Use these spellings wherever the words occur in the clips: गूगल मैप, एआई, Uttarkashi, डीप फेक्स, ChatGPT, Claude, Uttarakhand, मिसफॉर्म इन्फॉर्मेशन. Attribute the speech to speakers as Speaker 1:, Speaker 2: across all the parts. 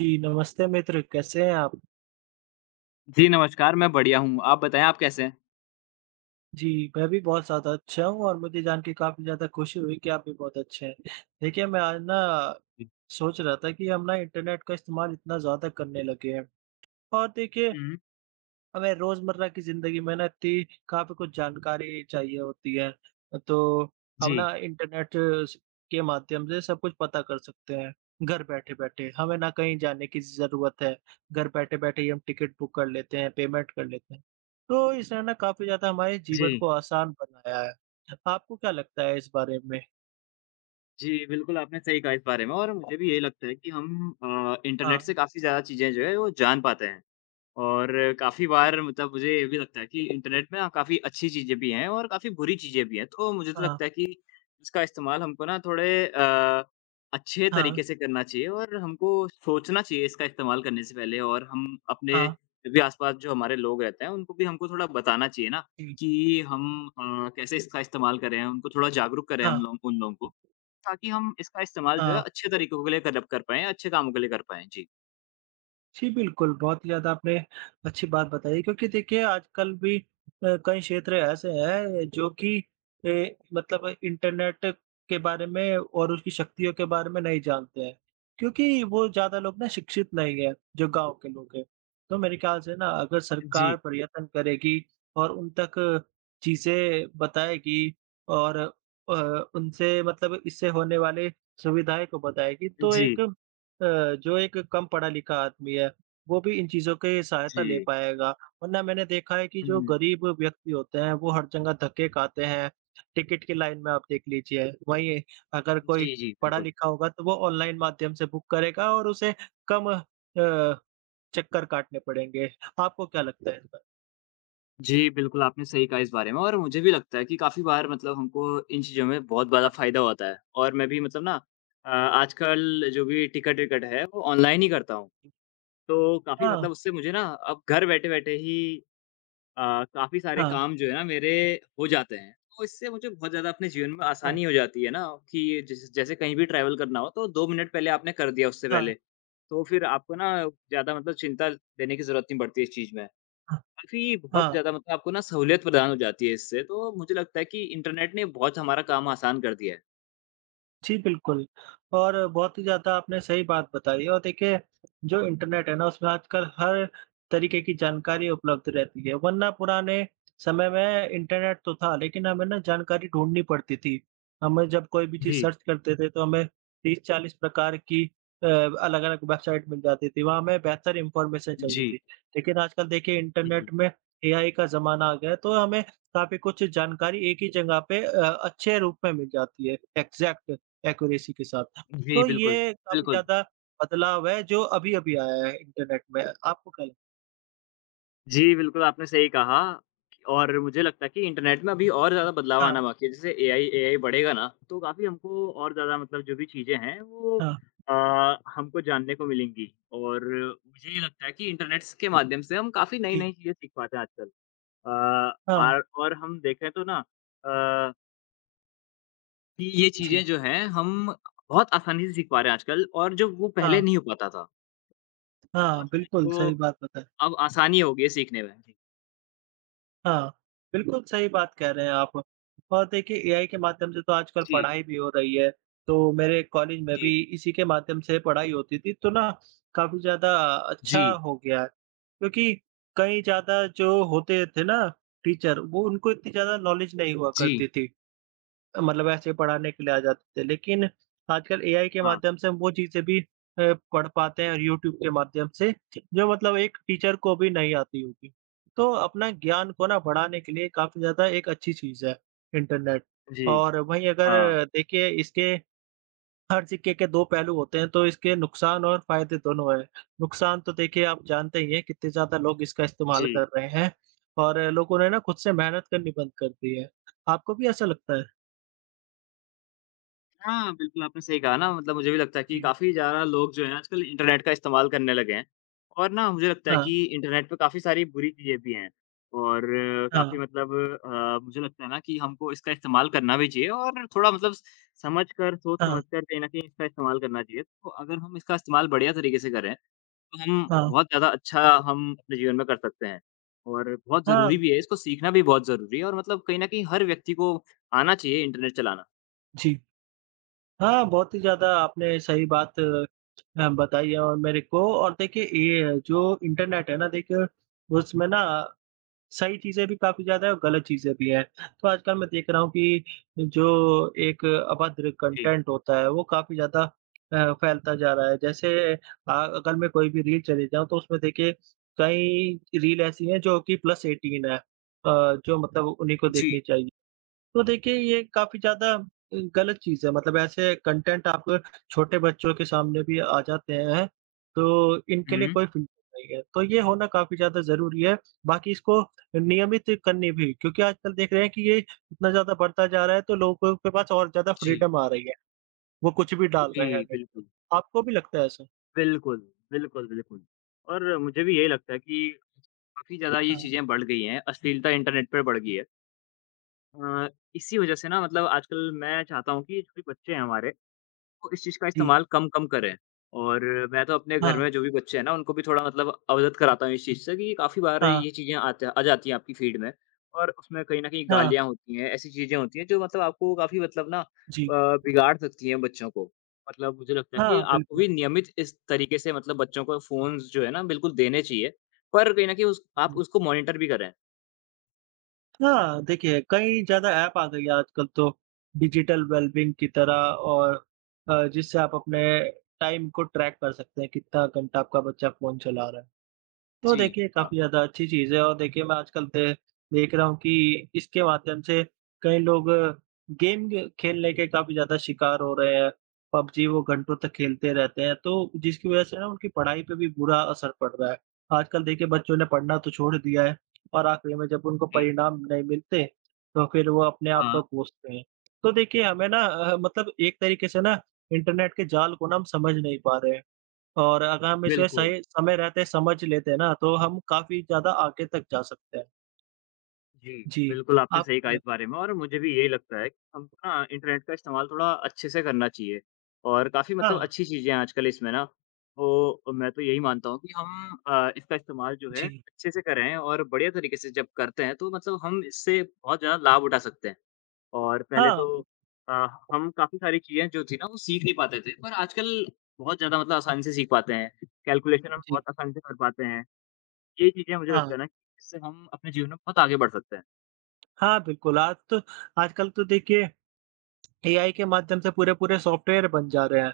Speaker 1: जी, नमस्ते मित्र, कैसे हैं आप?
Speaker 2: जी, नमस्कार, मैं बढ़िया हूँ। आप बताएँ आप कैसे हैं?
Speaker 1: जी, मैं भी बहुत ज़्यादा अच्छा हूँ और मुझे जान के काफ़ी ज़्यादा खुशी हुई कि आप भी बहुत अच्छे हैं। देखिए, मैं आज ना सोच रहा था कि हम ना इंटरनेट का इस्तेमाल इतना ज़्यादा करने लगे हैं और देखिए
Speaker 2: हुँ, हुँ।
Speaker 1: हमें रोज़मर्रा की ज़िंदगी में ना इतनी काफ़ी कुछ जानकारी चाहिए होती है। तो हम
Speaker 2: जी,
Speaker 1: ना इंटरनेट स के माध्यम से सब कुछ पता कर सकते हैं, घर बैठे-बैठे। हमें ना कहीं जाने की ज़रूरत है, घर बैठे-बैठे ही हम टिकट बुक कर लेते हैं, पेमेंट कर लेते हैं। तो इसने ना काफ़ी ज़्यादा हमारे
Speaker 2: जी।
Speaker 1: जीवन को आसान बनाया है। आपको क्या लगता है इस बारे में?
Speaker 2: जी, बिल्कुल आपने सही कहा इस बारे में और मुझे भी यही लगता है कि हम
Speaker 1: हाँ,
Speaker 2: इंटरनेट से काफ़ी ज़्यादा चीज़ें जो है वो जान पाते हैं। और काफ़ी
Speaker 1: जी।
Speaker 2: बार मतलब मुझे ये भी लगता है कि इंटरनेट में ना काफ़ी अच्छी चीज़ें भी हैं और काफ़ी बुरी चीज़ें भी हैं। तो मुझे तो
Speaker 1: हाँ,
Speaker 2: लगता है कि इसका इस्तेमाल हमको ना थोड़े अच्छे
Speaker 1: हाँ,
Speaker 2: तरीके से करना चाहिए और हमको सोचना चाहिए इसका इस्तेमाल करने से पहले और हम अपने
Speaker 1: हाँ,
Speaker 2: भी आस-पास जो हमारे लोग रहते हैं, उनको भी हमको थोड़ा बताना चाहिए ना
Speaker 1: जी।
Speaker 2: कि हम कैसे इसका इस्तेमाल करें, उनको थोड़ा जागरूक करें
Speaker 1: हाँ,
Speaker 2: हम लोग उन लोगों को, ताकि हम इसका इस्तेमाल जो है
Speaker 1: हाँ।
Speaker 2: अच्छे तरीकों के लिए कर कर पाएँ, अच्छे कामों के लिए कर पाएँ। जी।
Speaker 1: जी, बिल्कुल, बहुत ही ज़्यादा आपने अच्छी बात बताई क्योंकि देखिए आजकल भी कई क्षेत्र ऐसे हैं जो कि मतलब इंटरनेट के बारे में और उसकी शक्तियों के बारे में नहीं जानते हैं, क्योंकि वो ज़्यादा लोग ना शिक्षित नहीं हैं, जो गाँव के लोग हैं। तो मेरे ख्याल से ना अगर सरकार
Speaker 2: जी,
Speaker 1: प्रयत्न करेगी और उन तक चीज़ें बताएगी और उनसे मतलब इससे होने वाले सुविधाएँ को बताएगी, तो एक
Speaker 2: जी,
Speaker 1: अ, जो एक कम पढ़ा लिखा आदमी है, वो भी इन चीज़ों की सहायता
Speaker 2: जी।
Speaker 1: ले पाएगा। वरना मैंने देखा है कि जो
Speaker 2: हुँ।
Speaker 1: गरीब व्यक्ति होते हैं, वो हर जगह धक्के खाते हैं। टिकट की लाइन में आप देख लीजिए। वहीं अगर कोई
Speaker 2: जी, जी,
Speaker 1: पढ़ा
Speaker 2: बिल्कुल।
Speaker 1: लिखा होगा, तो वो ऑनलाइन माध्यम से बुक करेगा और उसे कम अ, चक्कर काटने पड़ेंगे। आपको क्या लगता है इस पर?
Speaker 2: जी, बिल्कुल, आपने सही कहा इस बारे में और मुझे भी लगता है कि काफ़ी बार मतलब हमको इन चीज़ों में बहुत बड़ा फ़ायदा होता है और मैं भी मतलब ना आजकल जो भी टिकट-विकट है, वो ऑनलाइन ही करता हूँ। तो काफ़ी
Speaker 1: हाँ,
Speaker 2: मतलब उससे मुझे ना अब घर बैठे-बैठे ही अ, काफ़ी सारे
Speaker 1: हाँ,
Speaker 2: काम जो है ना मेरे हो जाते हैं। तो इससे मुझे बहुत ज़्यादा अपने जीवन में
Speaker 1: हाँ,
Speaker 2: आसानी हो जाती है ना कि जैसे जैसे कहीं भी ट्रैवल करना हो, तो 2 मिनट पहले आपने कर दिया उससे
Speaker 1: हाँ, हाँ,
Speaker 2: पहले, तो फिर आपको ना ज़्यादा मतलब चिंता लेने की ज़रूरत नहीं पड़ती इस चीज़ में।
Speaker 1: हाँ,
Speaker 2: काफ़ी बहुत
Speaker 1: हाँ।
Speaker 2: ज़्यादा मतलब आपको ना सहूलियत प्रदान हो जाती है इससे, तो मुझे लगता है कि इंटरनेट ने बहुत हमारा काम आसान कर दिया है।
Speaker 1: जी, बिल्कुल और बहुत ही ज़्यादा आपने सही बात बताई और देखिए, जो इंटरनेट है ना, उसमें आजकल हर तरीके की जानकारी उपलब्ध रहती है, वरना पुराने समय में इंटरनेट तो था, लेकिन हमें ना जानकारी ढूँढनी पड़ती थी। हमें जब कोई भी चीज़
Speaker 2: जी,
Speaker 1: सर्च करते थे, तो हमें 30-40 प्रकार की अलग-अलग वेबसाइट मिल जाती थी, वहाँ हमें बेहतर इन्फॉर्मेशन चाहिए थी।
Speaker 2: जी,
Speaker 1: लेकिन आजकल देखिए,
Speaker 2: जी,
Speaker 1: इंटरनेट में एआई का ज़माना आ गया है, तो हमें काफ़ी कुछ जानकारी एक ही जगह पे अच्छे रूप में मिल जाती है, एग्ज़ैक्ट। एक्यूरेसी के साथ।
Speaker 2: जी,
Speaker 1: तो
Speaker 2: बिल्कुल,
Speaker 1: ये काफ़ी
Speaker 2: बिल्कुल।
Speaker 1: ज़्यादा बदलाव है जो अभी-अभी आया है इंटरनेट में। आपको क्या लगता
Speaker 2: जी, बिल्कुल, आपने सही कहा और मुझे लगता है कि इंटरनेट में अभी और ज़्यादा बदलाव
Speaker 1: है? हाँ,
Speaker 2: आना बाकी है, जैसे एआई एआई बढ़ेगा ना, तो काफ़ी हमको और ज़्यादा मतलब जो भी चीज़ें हैं, वो
Speaker 1: हाँ,
Speaker 2: अ, हमको जानने को मिलेंगी और मुझे ये लगता है कि इंटरनेट्स के माध्यम से हम काफ़ी
Speaker 1: जी,
Speaker 2: नई-नई चीज़ें सीख पाते हैं आजकल। अ,
Speaker 1: हाँ,
Speaker 2: आर और हम देखें तो ना अ कि ये
Speaker 1: जी,
Speaker 2: चीज़ें जो हैं हम बहुत आसानी से सीख पा रहे हैं आजकल और जो वो पहले
Speaker 1: हाँ,
Speaker 2: नहीं हो पाता था।
Speaker 1: हाँ,
Speaker 2: मतलब
Speaker 1: बिल्कुल
Speaker 2: इसको
Speaker 1: सही बात बताई।
Speaker 2: अब आसानी हो गई है सीखने में। जी,
Speaker 1: हाँ, बिल्कुल सही बात कह रहे हैं आप। और देखिए एआई के माध्यम से तो आजकल
Speaker 2: जी,
Speaker 1: पढ़ाई भी हो रही है। तो मेरे कॉलेज में
Speaker 2: जी,
Speaker 1: भी इसी के माध्यम से पढ़ाई होती थी तो ना काफ़ी ज़्यादा अच्छा
Speaker 2: जी,
Speaker 1: हो गया है। क्योंकि कई ज़्यादा जो होते थे ना टीचर वो उनको इतनी ज़्यादा नॉलेज नहीं हुआ
Speaker 2: जी
Speaker 1: करती थी। मतलब ऐसे ही पढ़ाने के लिए आ जाते थे। लेकिन आजकल एआई के
Speaker 2: हाँ,
Speaker 1: माध्यम से हम वो चीज़ें भी पढ़ पाते हैं और यूट्यूब के माध्यम से, जो मतलब एक टीचर को भी नहीं आती होगी। तो अपना ज्ञान को ना बढ़ाने के लिए काफ़ी ज़्यादा एक अच्छी चीज़ है इंटरनेट।
Speaker 2: जी,
Speaker 1: और वहीं अगर
Speaker 2: हाँ,
Speaker 1: देखिए इसके हर सिक्के के 2 पहलू होते हैं, तो इसके नुकसान और फ़ायदे दोनों हैं। नुकसान तो देखिए आप जानते ही हैं कितने ज़्यादा लोग इसका इस्तेमाल
Speaker 2: जी।
Speaker 1: कर रहे हैं और लोगों ने ना खुद से मेहनत करनी बंद कर दी है। आपको भी ऐसा लगता है?
Speaker 2: हाँ, बिल्कुल आपने सही कहा ना मतलब मुझे भी लगता है कि
Speaker 1: जी।
Speaker 2: काफ़ी ज़्यादा लोग जो हैं आजकल इंटरनेट का इस्तेमाल करने लगे हैं। और ना मुझे लगता है
Speaker 1: हाँ।
Speaker 2: कि इंटरनेट पे काफ़ी सारी बुरी चीज़ें भी हैं और काफ़ी
Speaker 1: हाँ,
Speaker 2: मतलब मुझे लगता है ना कि हमको इसका इस्तेमाल करना भी चाहिए और थोड़ा मतलब समझ कर, सोच
Speaker 1: हाँ,
Speaker 2: समझ कर कहीं न कहीं इसका इस्तेमाल करना चाहिए। तो अगर हम इसका इस्तेमाल बढ़िया तरीके से करें, तो हम
Speaker 1: हाँ,
Speaker 2: बहुत ज़्यादा अच्छा हम अपने जीवन में कर सकते हैं। और बहुत
Speaker 1: हाँ,
Speaker 2: ज़रूरी भी है, इसको सीखना भी बहुत ज़रूरी है और मतलब कहीं न कहीं हर व्यक्ति को आना चाहिए इंटरनेट चलाना।
Speaker 1: जी। हाँ, बहुत ही ज़्यादा आपने सही बात बताई है और मेरे को और देखिए ये जो इंटरनेट है ना देखिए उसमें ना सही चीज़ें भी काफ़ी ज़्यादा है और गलत चीज़ें भी हैं। तो आजकल मैं देख रहा हूँ कि जो एक अभद्र
Speaker 2: जी।
Speaker 1: कंटेंट होता है वो काफ़ी ज़्यादा फैलता जा रहा है। जैसे अगर मैं कोई भी रील चले जाऊँ तो उसमें देखिए कई रील ऐसी हैं जो कि प्लस 18 है जो मतलब उन्हीं को
Speaker 2: जी।
Speaker 1: देखनी चाहिए। तो देखिए ये काफ़ी ज़्यादा गलत चीज़ है मतलब ऐसे कंटेंट आपको छोटे बच्चों के सामने भी आ जाते हैं, तो इनके लिए
Speaker 2: हुँ।
Speaker 1: कोई फ़िल्टर नहीं है। तो ये होना काफ़ी ज़्यादा ज़रूरी है, बाकी इसको नियमित करनी भी क्योंकि आजकल देख रहे हैं कि ये इतना ज़्यादा बढ़ता जा रहा है तो लोगों के पास और ज़्यादा
Speaker 2: जी,
Speaker 1: फ्रीडम आ रही है, वो कुछ भी डाल
Speaker 2: जी,
Speaker 1: रहे हैं नेट पे।
Speaker 2: बिल्कुल।
Speaker 1: आपको भी लगता है ऐसा?
Speaker 2: बिल्कुल, बिल्कुल, बिल्कुल। और मुझे भी यही लगता है कि काफ़ी ज़्यादा ये
Speaker 1: हाँ,
Speaker 2: चीज़ें बढ़ गई हैं, अश्लीलता इंटरनेट पे बढ़ गई है। अ, इसी वज़ह से ना मतलब आजकल मैं चाहता हूँ कि जो भी बच्चे हैं हमारे तो इस चीज़ का
Speaker 1: जी।
Speaker 2: इस्तेमाल कम-कम करें। और मैं तो अपने घर
Speaker 1: हाँ,
Speaker 2: में जो भी बच्चे हैं ना, उनको भी थोड़ा मतलब अवगत कराता हूँ इस चीज़ से कि काफ़ी बार
Speaker 1: हाँ,
Speaker 2: ये चीज़ें आत आ जाती हैं आपकी फीड में और उसमें कहीं न कहीं
Speaker 1: हाँ,
Speaker 2: गालियाँ होती हैं, ऐसी चीज़ें होती हैं जो मतलब आपको काफ़ी मतलब ना
Speaker 1: जी।
Speaker 2: बिगाड़ सकती हैं बच्चों को। मतलब मुझे लगता है कि
Speaker 1: हाँ,
Speaker 2: आपको
Speaker 1: बिल्कुल।
Speaker 2: भी नियमित इस तरीके से मतलब बच्चों को फ़ोन्स जो है ना बिल्कुल देने चाहिए, पर कहीं न कहीं उस आप
Speaker 1: जी।
Speaker 2: उसको मॉनिटर भी करें।
Speaker 1: हाँ, देखिए कई ज़्यादा ऐप आ गई है आजकल तो डिजिटल वेलबींग की तरह और जिससे आप अपने टाइम को ट्रैक कर सकते हैं, कितना घंटा आपका बच्चा फ़ोन चला रहा है। तो
Speaker 2: जी,
Speaker 1: देखिए,
Speaker 2: हाँ,
Speaker 1: काफ़ी ज़्यादा अच्छी चीज़ है और देखिए मैं आजकल दे देख रहा हूँ कि इसके माध्यम से कई लोग गेम ग खेलने के काफ़ी ज़्यादा शिकार हो रहे हैं। पबजी वो घंटों तक खेलते रहते हैं, तो जिसकी वज़ह से ना उनकी पढ़ाई पे भी बुरा असर पड़ रहा है। आजकल देखिए बच्चों ने पढ़ना तो छोड़ दिया है और आखिरी में जब उनको
Speaker 2: जी,
Speaker 1: परिणाम नहीं मिलते, तो फिर वो अपने आप
Speaker 2: हाँ,
Speaker 1: को कोसते हैं। तो देखिए हमें ना मतलब एक तरीके से ना इंटरनेट के जाल को ना हम समझ नहीं पा रहे हैं। और अगर हम इसे
Speaker 2: बिल्कुल।
Speaker 1: सही समय रहते समझ लेते हैं ना, तो हम काफ़ी ज़्यादा आगे तक जा सकते हैं।
Speaker 2: जी,
Speaker 1: जी,
Speaker 2: बिल्कुल आपने
Speaker 1: आपको
Speaker 2: सही
Speaker 1: क्या
Speaker 2: कहा इस
Speaker 1: लगता है?
Speaker 2: बारे में और मुझे भी यही लगता है कि हमको ना इंटरनेट का इस्तेमाल थोड़ा अच्छे से करना चाहिए और काफ़ी
Speaker 1: हाँ,
Speaker 2: मतलब अच्छी चीज़ें हैं आजकल इसमें ना। तो मैं तो यही मानता हूँ कि हम इसका इस्तेमाल जो है
Speaker 1: जी।
Speaker 2: अच्छे से करें और बढ़िया तरीके से जब करते हैं तो मतलब हम इससे बहुत ज़्यादा लाभ उठा सकते हैं। और पहले
Speaker 1: हाँ,
Speaker 2: तो अ, हम काफ़ी सारी चीज़ें जो थी ना वो सीख नहीं पाते थे पर आजकल बहुत ज़्यादा मतलब आसानी से सीख पाते हैं। कैलकुलेशन हम
Speaker 1: जी।
Speaker 2: बहुत आसानी से कर पाते हैं। ये चीज़ें मुझे
Speaker 1: हाँ,
Speaker 2: लगता है ना कि इससे हम अपने जीवन में बहुत आगे बढ़ सकते हैं।
Speaker 1: हाँ, बिल्कुल आज तो आजकल तो देखिए एआई के माध्यम से पूरे-पूरे सॉफ्टवेयर बन जा रहे हैं।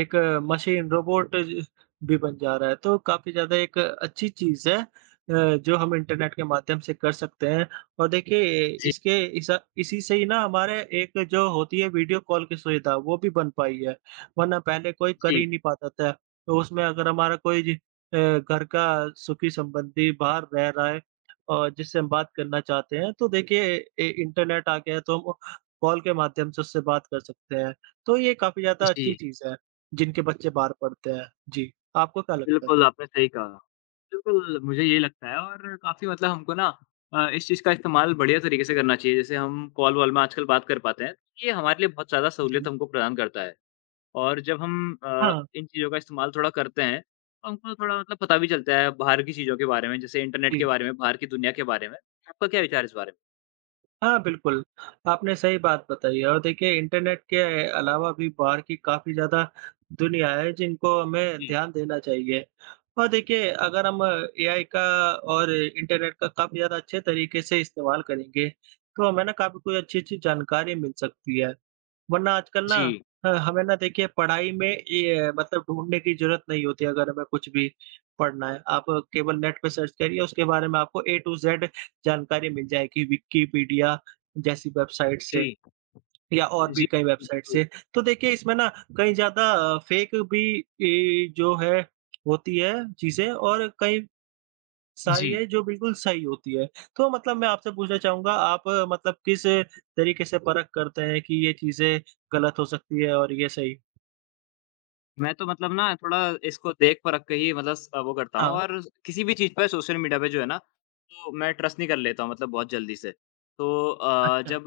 Speaker 1: एक मशीन रोबोट ज भी बन जा रहा है, तो काफ़ी ज़्यादा एक अच्छी चीज़ है जो हम इंटरनेट के माध्यम से कर सकते हैं। और देखिए
Speaker 2: जी।
Speaker 1: इसके इसा इसी से ही ना हमारे एक जो होती है वीडियो कॉल की सुविधा वो भी बन पाई है, वरना पहले कोई कर ही
Speaker 2: जी,
Speaker 1: नहीं पाता था। तो उसमें अगर हमारा कोई घर का सुखी संबंधी बाहर रह रहा है और जिससे हम बात करना चाहते हैं, तो देखिए ए इंटरनेट आ गया है तो हम कॉल के माध्यम से उससे बात कर सकते हैं। तो ये काफ़ी ज़्यादा
Speaker 2: जी।
Speaker 1: अच्छी चीज़ है, जिनके बच्चे बाहर पढ़ते हैं। जी, आपको क्या लगता है?
Speaker 2: बिल्कुल, आपने सही कहा। बिल्कुल, मुझे यही लगता है और काफ़ी मतलब हमको ना इस चीज़ का इस्तेमाल बढ़िया तरीके से करना चाहिए। जैसे हम कॉल वॉल में आजकल बात कर पाते हैं, तो ये हमारे लिए बहुत ज़्यादा सहूलियत
Speaker 1: जी,
Speaker 2: हमको प्रदान करता है। और जब हम
Speaker 1: हाँ,
Speaker 2: इन चीज़ों का इस्तेमाल थोड़ा करते हैं, तो हमको थोड़ा मतलब पता भी चलता है बाहर की चीज़ों के बारे में, जैसे इंटरनेट के
Speaker 1: जी।
Speaker 2: बारे में, बाहर की दुनिया के बारे में। आपका क्या विचार है इस बारे में?
Speaker 1: हाँ, बिल्कुल, आपने सही बात बताई है और देखिए इंटरनेट के अलावा भी बाहर की काफ़ी ज़्यादा दुनिया है जिनको हमें
Speaker 2: जी,
Speaker 1: ध्यान देना चाहिए। और देखिए अगर हम एआई का और इंटरनेट का काफ़ी ज़्यादा अच्छे तरीके से इस्तेमाल करेंगे, तो हमें ना काफ़ी कोई अच्छी-अच्छी जानकारी मिल सकती है। वरना आजकल ना
Speaker 2: जी,
Speaker 1: ह हमें ना देखिए पढ़ाई में ये मतलब ढूँढने की ज़रूरत नहीं होती अगर हमें कुछ भी पढ़ना है। आप केवल नेट पे सर्च करिए उसके बारे में आपको ए टू ज़ेड जानकारी मिल जाएगी विकिपीडिया जैसी वेबसाइट से
Speaker 2: जी,
Speaker 1: या और
Speaker 2: जी,
Speaker 1: भी कई वेबसाइट
Speaker 2: बिल्कुल।
Speaker 1: से। तो देखिए इसमें ना कहीं ज़्यादा फेक भी जो है होती है चीज़ें और कई सारी
Speaker 2: जी।
Speaker 1: है जो बिल्कुल सही होती है। तो मतलब मैं आपसे पूछना चाहूँगा आप मतलब किस तरीके से परख करते हैं कि ये चीज़ें गलत हो सकती है और ये सही?
Speaker 2: मैं तो मतलब ना थोड़ा इसको देख परख के ही मतलब स वो करता हूँ
Speaker 1: हाँ,
Speaker 2: और किसी भी चीज़ पे सोशल मीडिया पे जो है ना, तो मैं ट्रस्ट नहीं कर लेता हूँ मतलब बहुत जल्दी से। तो
Speaker 1: अच्छा,
Speaker 2: जब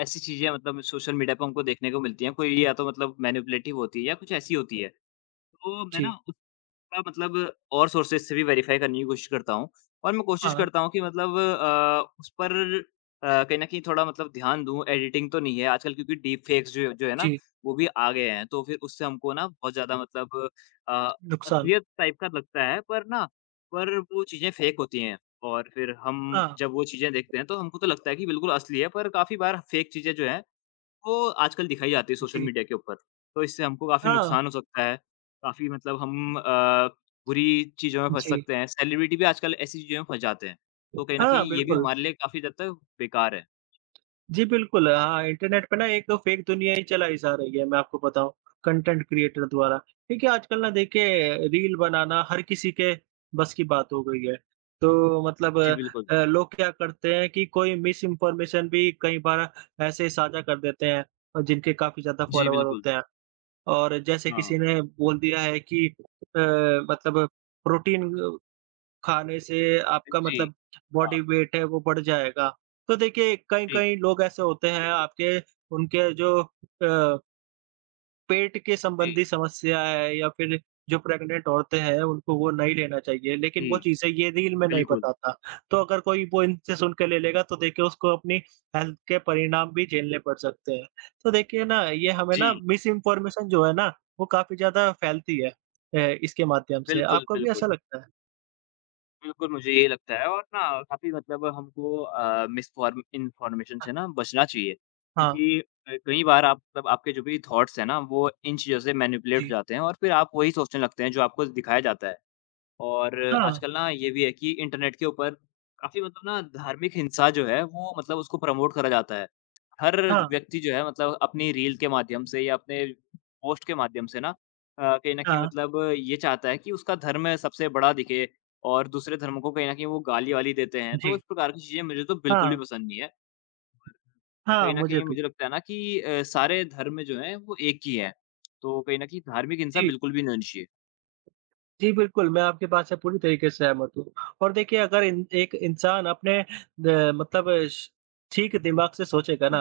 Speaker 2: ऐसी चीज़ें मतलब सोशल मीडिया पे हमको देखने को मिलती हैं, कोई या तो मतलब मैनिपुलेटिव होती है या कुछ ऐसी होती है, तो
Speaker 1: जी,
Speaker 2: मैं मतलब और सोर्सेज़ से भी वेरीफ़ाई करने की कोशिश करता हूँ और मैं कोशिश
Speaker 1: हाँ,
Speaker 2: करता हूँ कि मतलब उस पर कहीं न कहीं थोड़ा मतलब ध्यान दूँ, एडिटिंग तो नहीं है आजकल क्योंकि डीप फेक्स जो जो है ना,
Speaker 1: जी,
Speaker 2: वो भी आ गए हैं, तो फिर उससे हमको ना बहुत ज़्यादा मतलब अ,
Speaker 1: नुकसान,
Speaker 2: असलियत टाइप का लगता है पर ना पर वो चीज़ें फेक होती हैं और फिर हम
Speaker 1: हाँ,
Speaker 2: जब वो चीज़ें देखते हैं, तो हमको तो लगता है कि बिल्कुल असली है पर काफ़ी बार फेक चीज़ें जो हैं, वो आजकल दिखाई जाती है सोशल
Speaker 1: जी,
Speaker 2: मीडिया के ऊपर, तो इससे हमको काफ़ी
Speaker 1: हाँ,
Speaker 2: नुकसान हो सकता है। काफ़ी मतलब हम बुरी चीज़ों में फँस
Speaker 1: जी,
Speaker 2: सकते हैं, सेलिब्रिटी भी आजकल ऐसी चीज़ों में फँस जाते हैं। तो कहीं न
Speaker 1: हाँ,
Speaker 2: कहीं ये भी
Speaker 1: बिल्कुल।
Speaker 2: हमारे लिए काफ़ी हद तक बेकार है।
Speaker 1: जी, बिल्कुल। हाँ, इंटरनेट पे ना एक तो फेक दुनिया ही चलाई जा रही है, मैं आपको बताऊँ, कंटेंट क्रिएटर द्वारा। देखिए, आजकल ना देखिए रील बनाना हर किसी के बस की बात हो गई है। तो मतलब
Speaker 2: जी, बिल्कुल।
Speaker 1: लोग क्या करते हैं कि कोई मिस इन्फॉर्मेशन भी कई बार ऐसे साझा कर देते हैं और जिनके काफ़ी ज़्यादा
Speaker 2: जी,
Speaker 1: फॉलोवर
Speaker 2: बिल्कुल।
Speaker 1: होते हैं। और जैसे किसी
Speaker 2: हाँ।
Speaker 1: ने बोल दिया है कि अ, मतलब प्रोटीन खाने से आपका
Speaker 2: जी।
Speaker 1: मतलब
Speaker 2: हाँ।
Speaker 1: बॉडी वेट है वो बढ़ जाएगा। तो देखिए
Speaker 2: जी,
Speaker 1: कई-कई लोग ऐसे होते हैं आपके उनके जो पेट के
Speaker 2: जी,
Speaker 1: संबंधी समस्या है या फिर जो प्रेग्नेंट औरतें हैं उनको वो नहीं लेना चाहिए, लेकिन
Speaker 2: जी,
Speaker 1: वो चीज़ें ये रील में नहीं
Speaker 2: बिल्कुल।
Speaker 1: बताता। तो अगर कोई वो इनसे सुन के ले लेगा तो देखिए उसको अपनी हेल्थ के परिणाम भी झेलने पड़ सकते हैं। तो देखिए ना ये हमें ना
Speaker 2: जी,
Speaker 1: मिस इन्फॉर्मेशन जो है ना वो काफ़ी ज़्यादा फैलती है इसके माध्यम से।
Speaker 2: बिल्कुल,
Speaker 1: आपको भी
Speaker 2: बिल्कुल।
Speaker 1: ऐसा लगता है?
Speaker 2: बिल्कुल, मुझे ये लगता है और ना काफ़ी मतलब हमको मिसफॉर्म इन्फॉर्मेशन
Speaker 1: अ,
Speaker 2: से ना बचना चाहिए।
Speaker 1: हाँ,
Speaker 2: क्योंकि कई बार आप मतलब आपके जो भी थॉट्स हैं ना, वो इन चीज़ों से मैनिपुलेट हो
Speaker 1: जी।
Speaker 2: जाते हैं और फिर आप वही सोचने लगते हैं जो आपको दिखाया जाता है। और
Speaker 1: हाँ,
Speaker 2: आजकल ना ये भी है कि इंटरनेट के ऊपर काफ़ी मतलब ना धार्मिक हिंसा जो है वो मतलब उसको प्रमोट करा जाता है। हर
Speaker 1: हाँ,
Speaker 2: व्यक्ति जो है मतलब अपनी रील के माध्यम से या अपने पोस्ट के माध्यम से ना कहीं न कहीं
Speaker 1: हाँ,
Speaker 2: मतलब ये चाहता है कि उसका धर्म सबसे बड़ा दिखे और दूसरे धर्मों को कहीं न कहीं वो गाली-वाली देते हैं। तो
Speaker 1: जी।
Speaker 2: इस प्रकार की चीज़ें मुझे तो बिल्कुल
Speaker 1: हाँ,
Speaker 2: भी पसंद नहीं है। और
Speaker 1: हाँ,
Speaker 2: कहीं न
Speaker 1: मुझे
Speaker 2: कहीं
Speaker 1: भी।
Speaker 2: मुझे लगता है ना कि सारे धर्म जो हैं वो एक ही हैं। तो कहीं न कहीं धार्मिक हिंसा
Speaker 1: जी,
Speaker 2: बिल्कुल भी नहीं होनी चाहिए।
Speaker 1: जी, बिल्कुल, मैं आपकी बात से पूरी तरीके से सहमत हूँ और देखिए अगर इन एक इंसान अपने द मतलब अ, श ठीक दिमाग से सोचेगा ना,
Speaker 2: हुँ।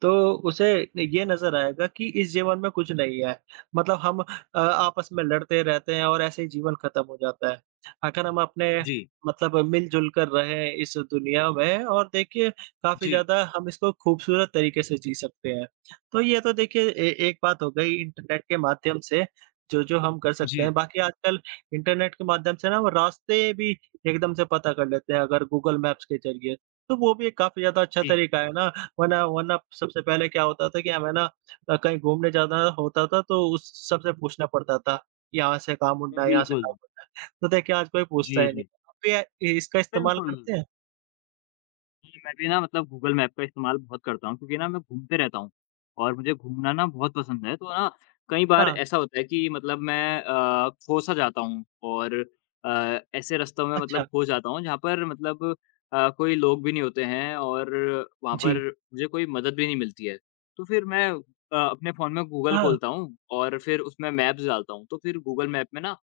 Speaker 1: तो उसे ये नज़र आएगा कि इस जीवन में कुछ नहीं है। मतलब हम आपस में लड़ते रहते हैं और ऐसे ही जीवन खत्म हो जाता है। अगर हम अपने
Speaker 2: जी,
Speaker 1: मतलब मिल-जुल कर रहें इस दुनिया में और देखिए काफ़ी
Speaker 2: जी,
Speaker 1: ज़्यादा हम इसको खूबसूरत तरीके से जी सकते हैं। तो ये तो देखिए ए एक बात हो गई इंटरनेट के माध्यम से जो हम कर सकते
Speaker 2: जी।
Speaker 1: हैं। बाकी आजकल इंटरनेट के माध्यम से ना वो रास्ते भी एकदम से पता कर लेते हैं अगर गूगल मैप्स के ज़रिए। तो वो भी एक काफ़ी ज़्यादा अच्छा
Speaker 2: जी,
Speaker 1: तरीका है ना, वरना वरना सबसे पहले क्या होता था कि हमें ना कहीं घूमने जाना होता था तो उस सबसे पूछना पड़ता था, यहाँ से कहाँ मुड़ना है, यहाँ से
Speaker 2: बिल्कुल।
Speaker 1: कहाँ मुड़ना है। तो देखिए आज कोई पूछता
Speaker 2: जी,
Speaker 1: ही नहीं।
Speaker 2: जी,
Speaker 1: आप भी इसका इस्तेमाल
Speaker 2: बिल्कुल।
Speaker 1: करते हैं?
Speaker 2: जी, मैं भी ना मतलब गूगल मैप का इस्तेमाल बहुत करता हूँ क्योंकि ना मैं घूमते रहता हूँ और मुझे घूमना ना बहुत पसंद है। तो ना कई बार
Speaker 1: हाँ,
Speaker 2: ऐसा होता है कि मतलब मैं खो-सा जाता हूँ और ऐसे रास्तों में मतलब
Speaker 1: अच्छा।
Speaker 2: खो जाता हूँ जहाँ पर मतलब कोई लोग भी नहीं होते हैं और वहाँ पर
Speaker 1: जी।
Speaker 2: मुझे कोई मदद भी नहीं मिलती है। तो फिर मैं अपने फ़ोन में गूगल
Speaker 1: हाँ,
Speaker 2: खोलता हूँ और फिर उसमें मैप्स डालता हूँ। तो फिर गूगल मैप में ना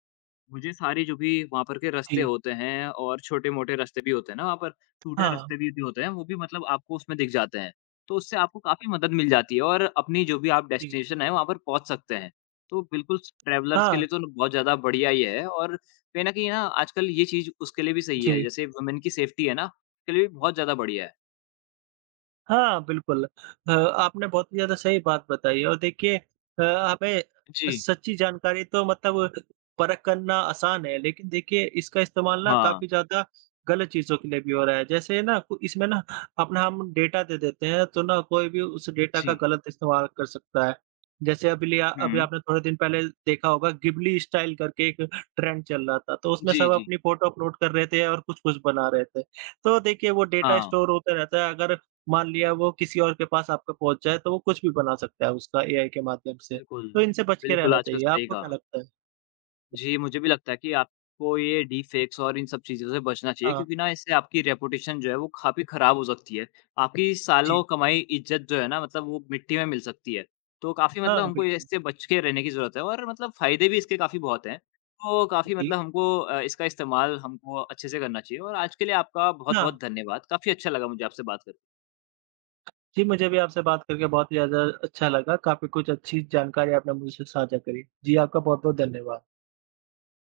Speaker 2: मुझे सारी जो भी वहाँ पर के रास्ते
Speaker 1: जी।
Speaker 2: होते हैं और छोटे-मोटे रास्ते भी होते हैं ना वहाँ पर, टूटे
Speaker 1: हाँ,
Speaker 2: रास्ते भी होते हैं, वो भी मतलब आपको उसमें दिख जाते हैं। तो उससे आपको काफ़ी मदद मिल जाती है और अपनी जो भी आप
Speaker 1: जी।
Speaker 2: डेस्टिनेशन है, वहाँ पर पहुँच सकते हैं। तो बिल्कुल स ट्रैवलर्स के
Speaker 1: हाँ,
Speaker 2: लिए तो बहुत ज़्यादा बढ़िया ही है और कहीं न कहीं ना आजकल ये चीज़ उसके लिए भी सही है,
Speaker 1: जी।
Speaker 2: जैसे वुमेन की सेफ्टी है ना, उसके लिए भी बहुत ज़्यादा बढ़िया है।
Speaker 1: हाँ, बिल्कुल। आपने बहुत ही ज़्यादा सही बात बताई और देखिए हमें
Speaker 2: जी।
Speaker 1: सच्ची जानकारी तो मतलब परख करना आसान है, लेकिन देखिए इसका इस्तेमाल ना
Speaker 2: हाँ।
Speaker 1: काफ़ी ज़्यादा गलत चीज़ों के लिए भी हो रहा है। जैसे ना कु इसमें ना अपना हम डेटा दे देते हैं, तो ना कोई भी उस डेटा का
Speaker 2: जी।
Speaker 1: गलत इस्तेमाल कर सकता है। जैसे अभी
Speaker 2: हुँ।
Speaker 1: आपने थोड़े दिन पहले देखा होगा गिबली स्टाइल करके एक ट्रेंड चल रहा था, तो उसमें
Speaker 2: जी,
Speaker 1: सब
Speaker 2: जी।
Speaker 1: अपनी फ़ोटो अपलोड कर रहे थे और कुछ-कुछ बना रहे थे। तो देखिए वो डेटा
Speaker 2: हाँ।
Speaker 1: स्टोर होते रहता है, अगर मान लिया वो किसी और के पास आपका पहुँच जाए, तो वो कुछ भी बना सकता है उसका एआई के माध्यम से।
Speaker 2: बिल्कुल।
Speaker 1: तो इनसे बच के
Speaker 2: बिल्कुल,
Speaker 1: रहना
Speaker 2: आजकल
Speaker 1: चाहिए,
Speaker 2: सही
Speaker 1: आपको
Speaker 2: कहा।
Speaker 1: क्या लगता है?
Speaker 2: जी, मुझे भी लगता है कि आपको ये डीफेक्स और इन सब चीज़ों से बचना चाहिए
Speaker 1: हाँ,
Speaker 2: क्योंकि ना इससे आपकी रेपुटेशन जो है वो काफ़ी ख़राब हो सकती है। आपकी सालों
Speaker 1: जी।
Speaker 2: कमाई इज़्ज़त जो है ना मतलब वो मिट्टी में मिल सकती है। तो काफ़ी मतलब
Speaker 1: हाँ,
Speaker 2: हमको
Speaker 1: बिल्कुल।
Speaker 2: इससे बच के रहने की ज़रूरत है और मतलब फ़ायदे भी इसके काफ़ी बहुत हैं। तो काफ़ी
Speaker 1: जी,
Speaker 2: मतलब हमको इसका इस्तेमाल हमको अच्छे से करना चाहिए और आज के लिए आपका
Speaker 1: हाँ।
Speaker 2: बहुत-बहुत धन्यवाद। काफ़ी अच्छा लगा मुझे आपसे बात कर
Speaker 1: जी, मुझे भी आपसे बात करके बहुत ही ज़्यादा अच्छा लगा। काफ़ी कुछ अच्छी जानकारी आपने मुझसे साझा करी। जी, आपका बहुत-बहुत धन्यवाद।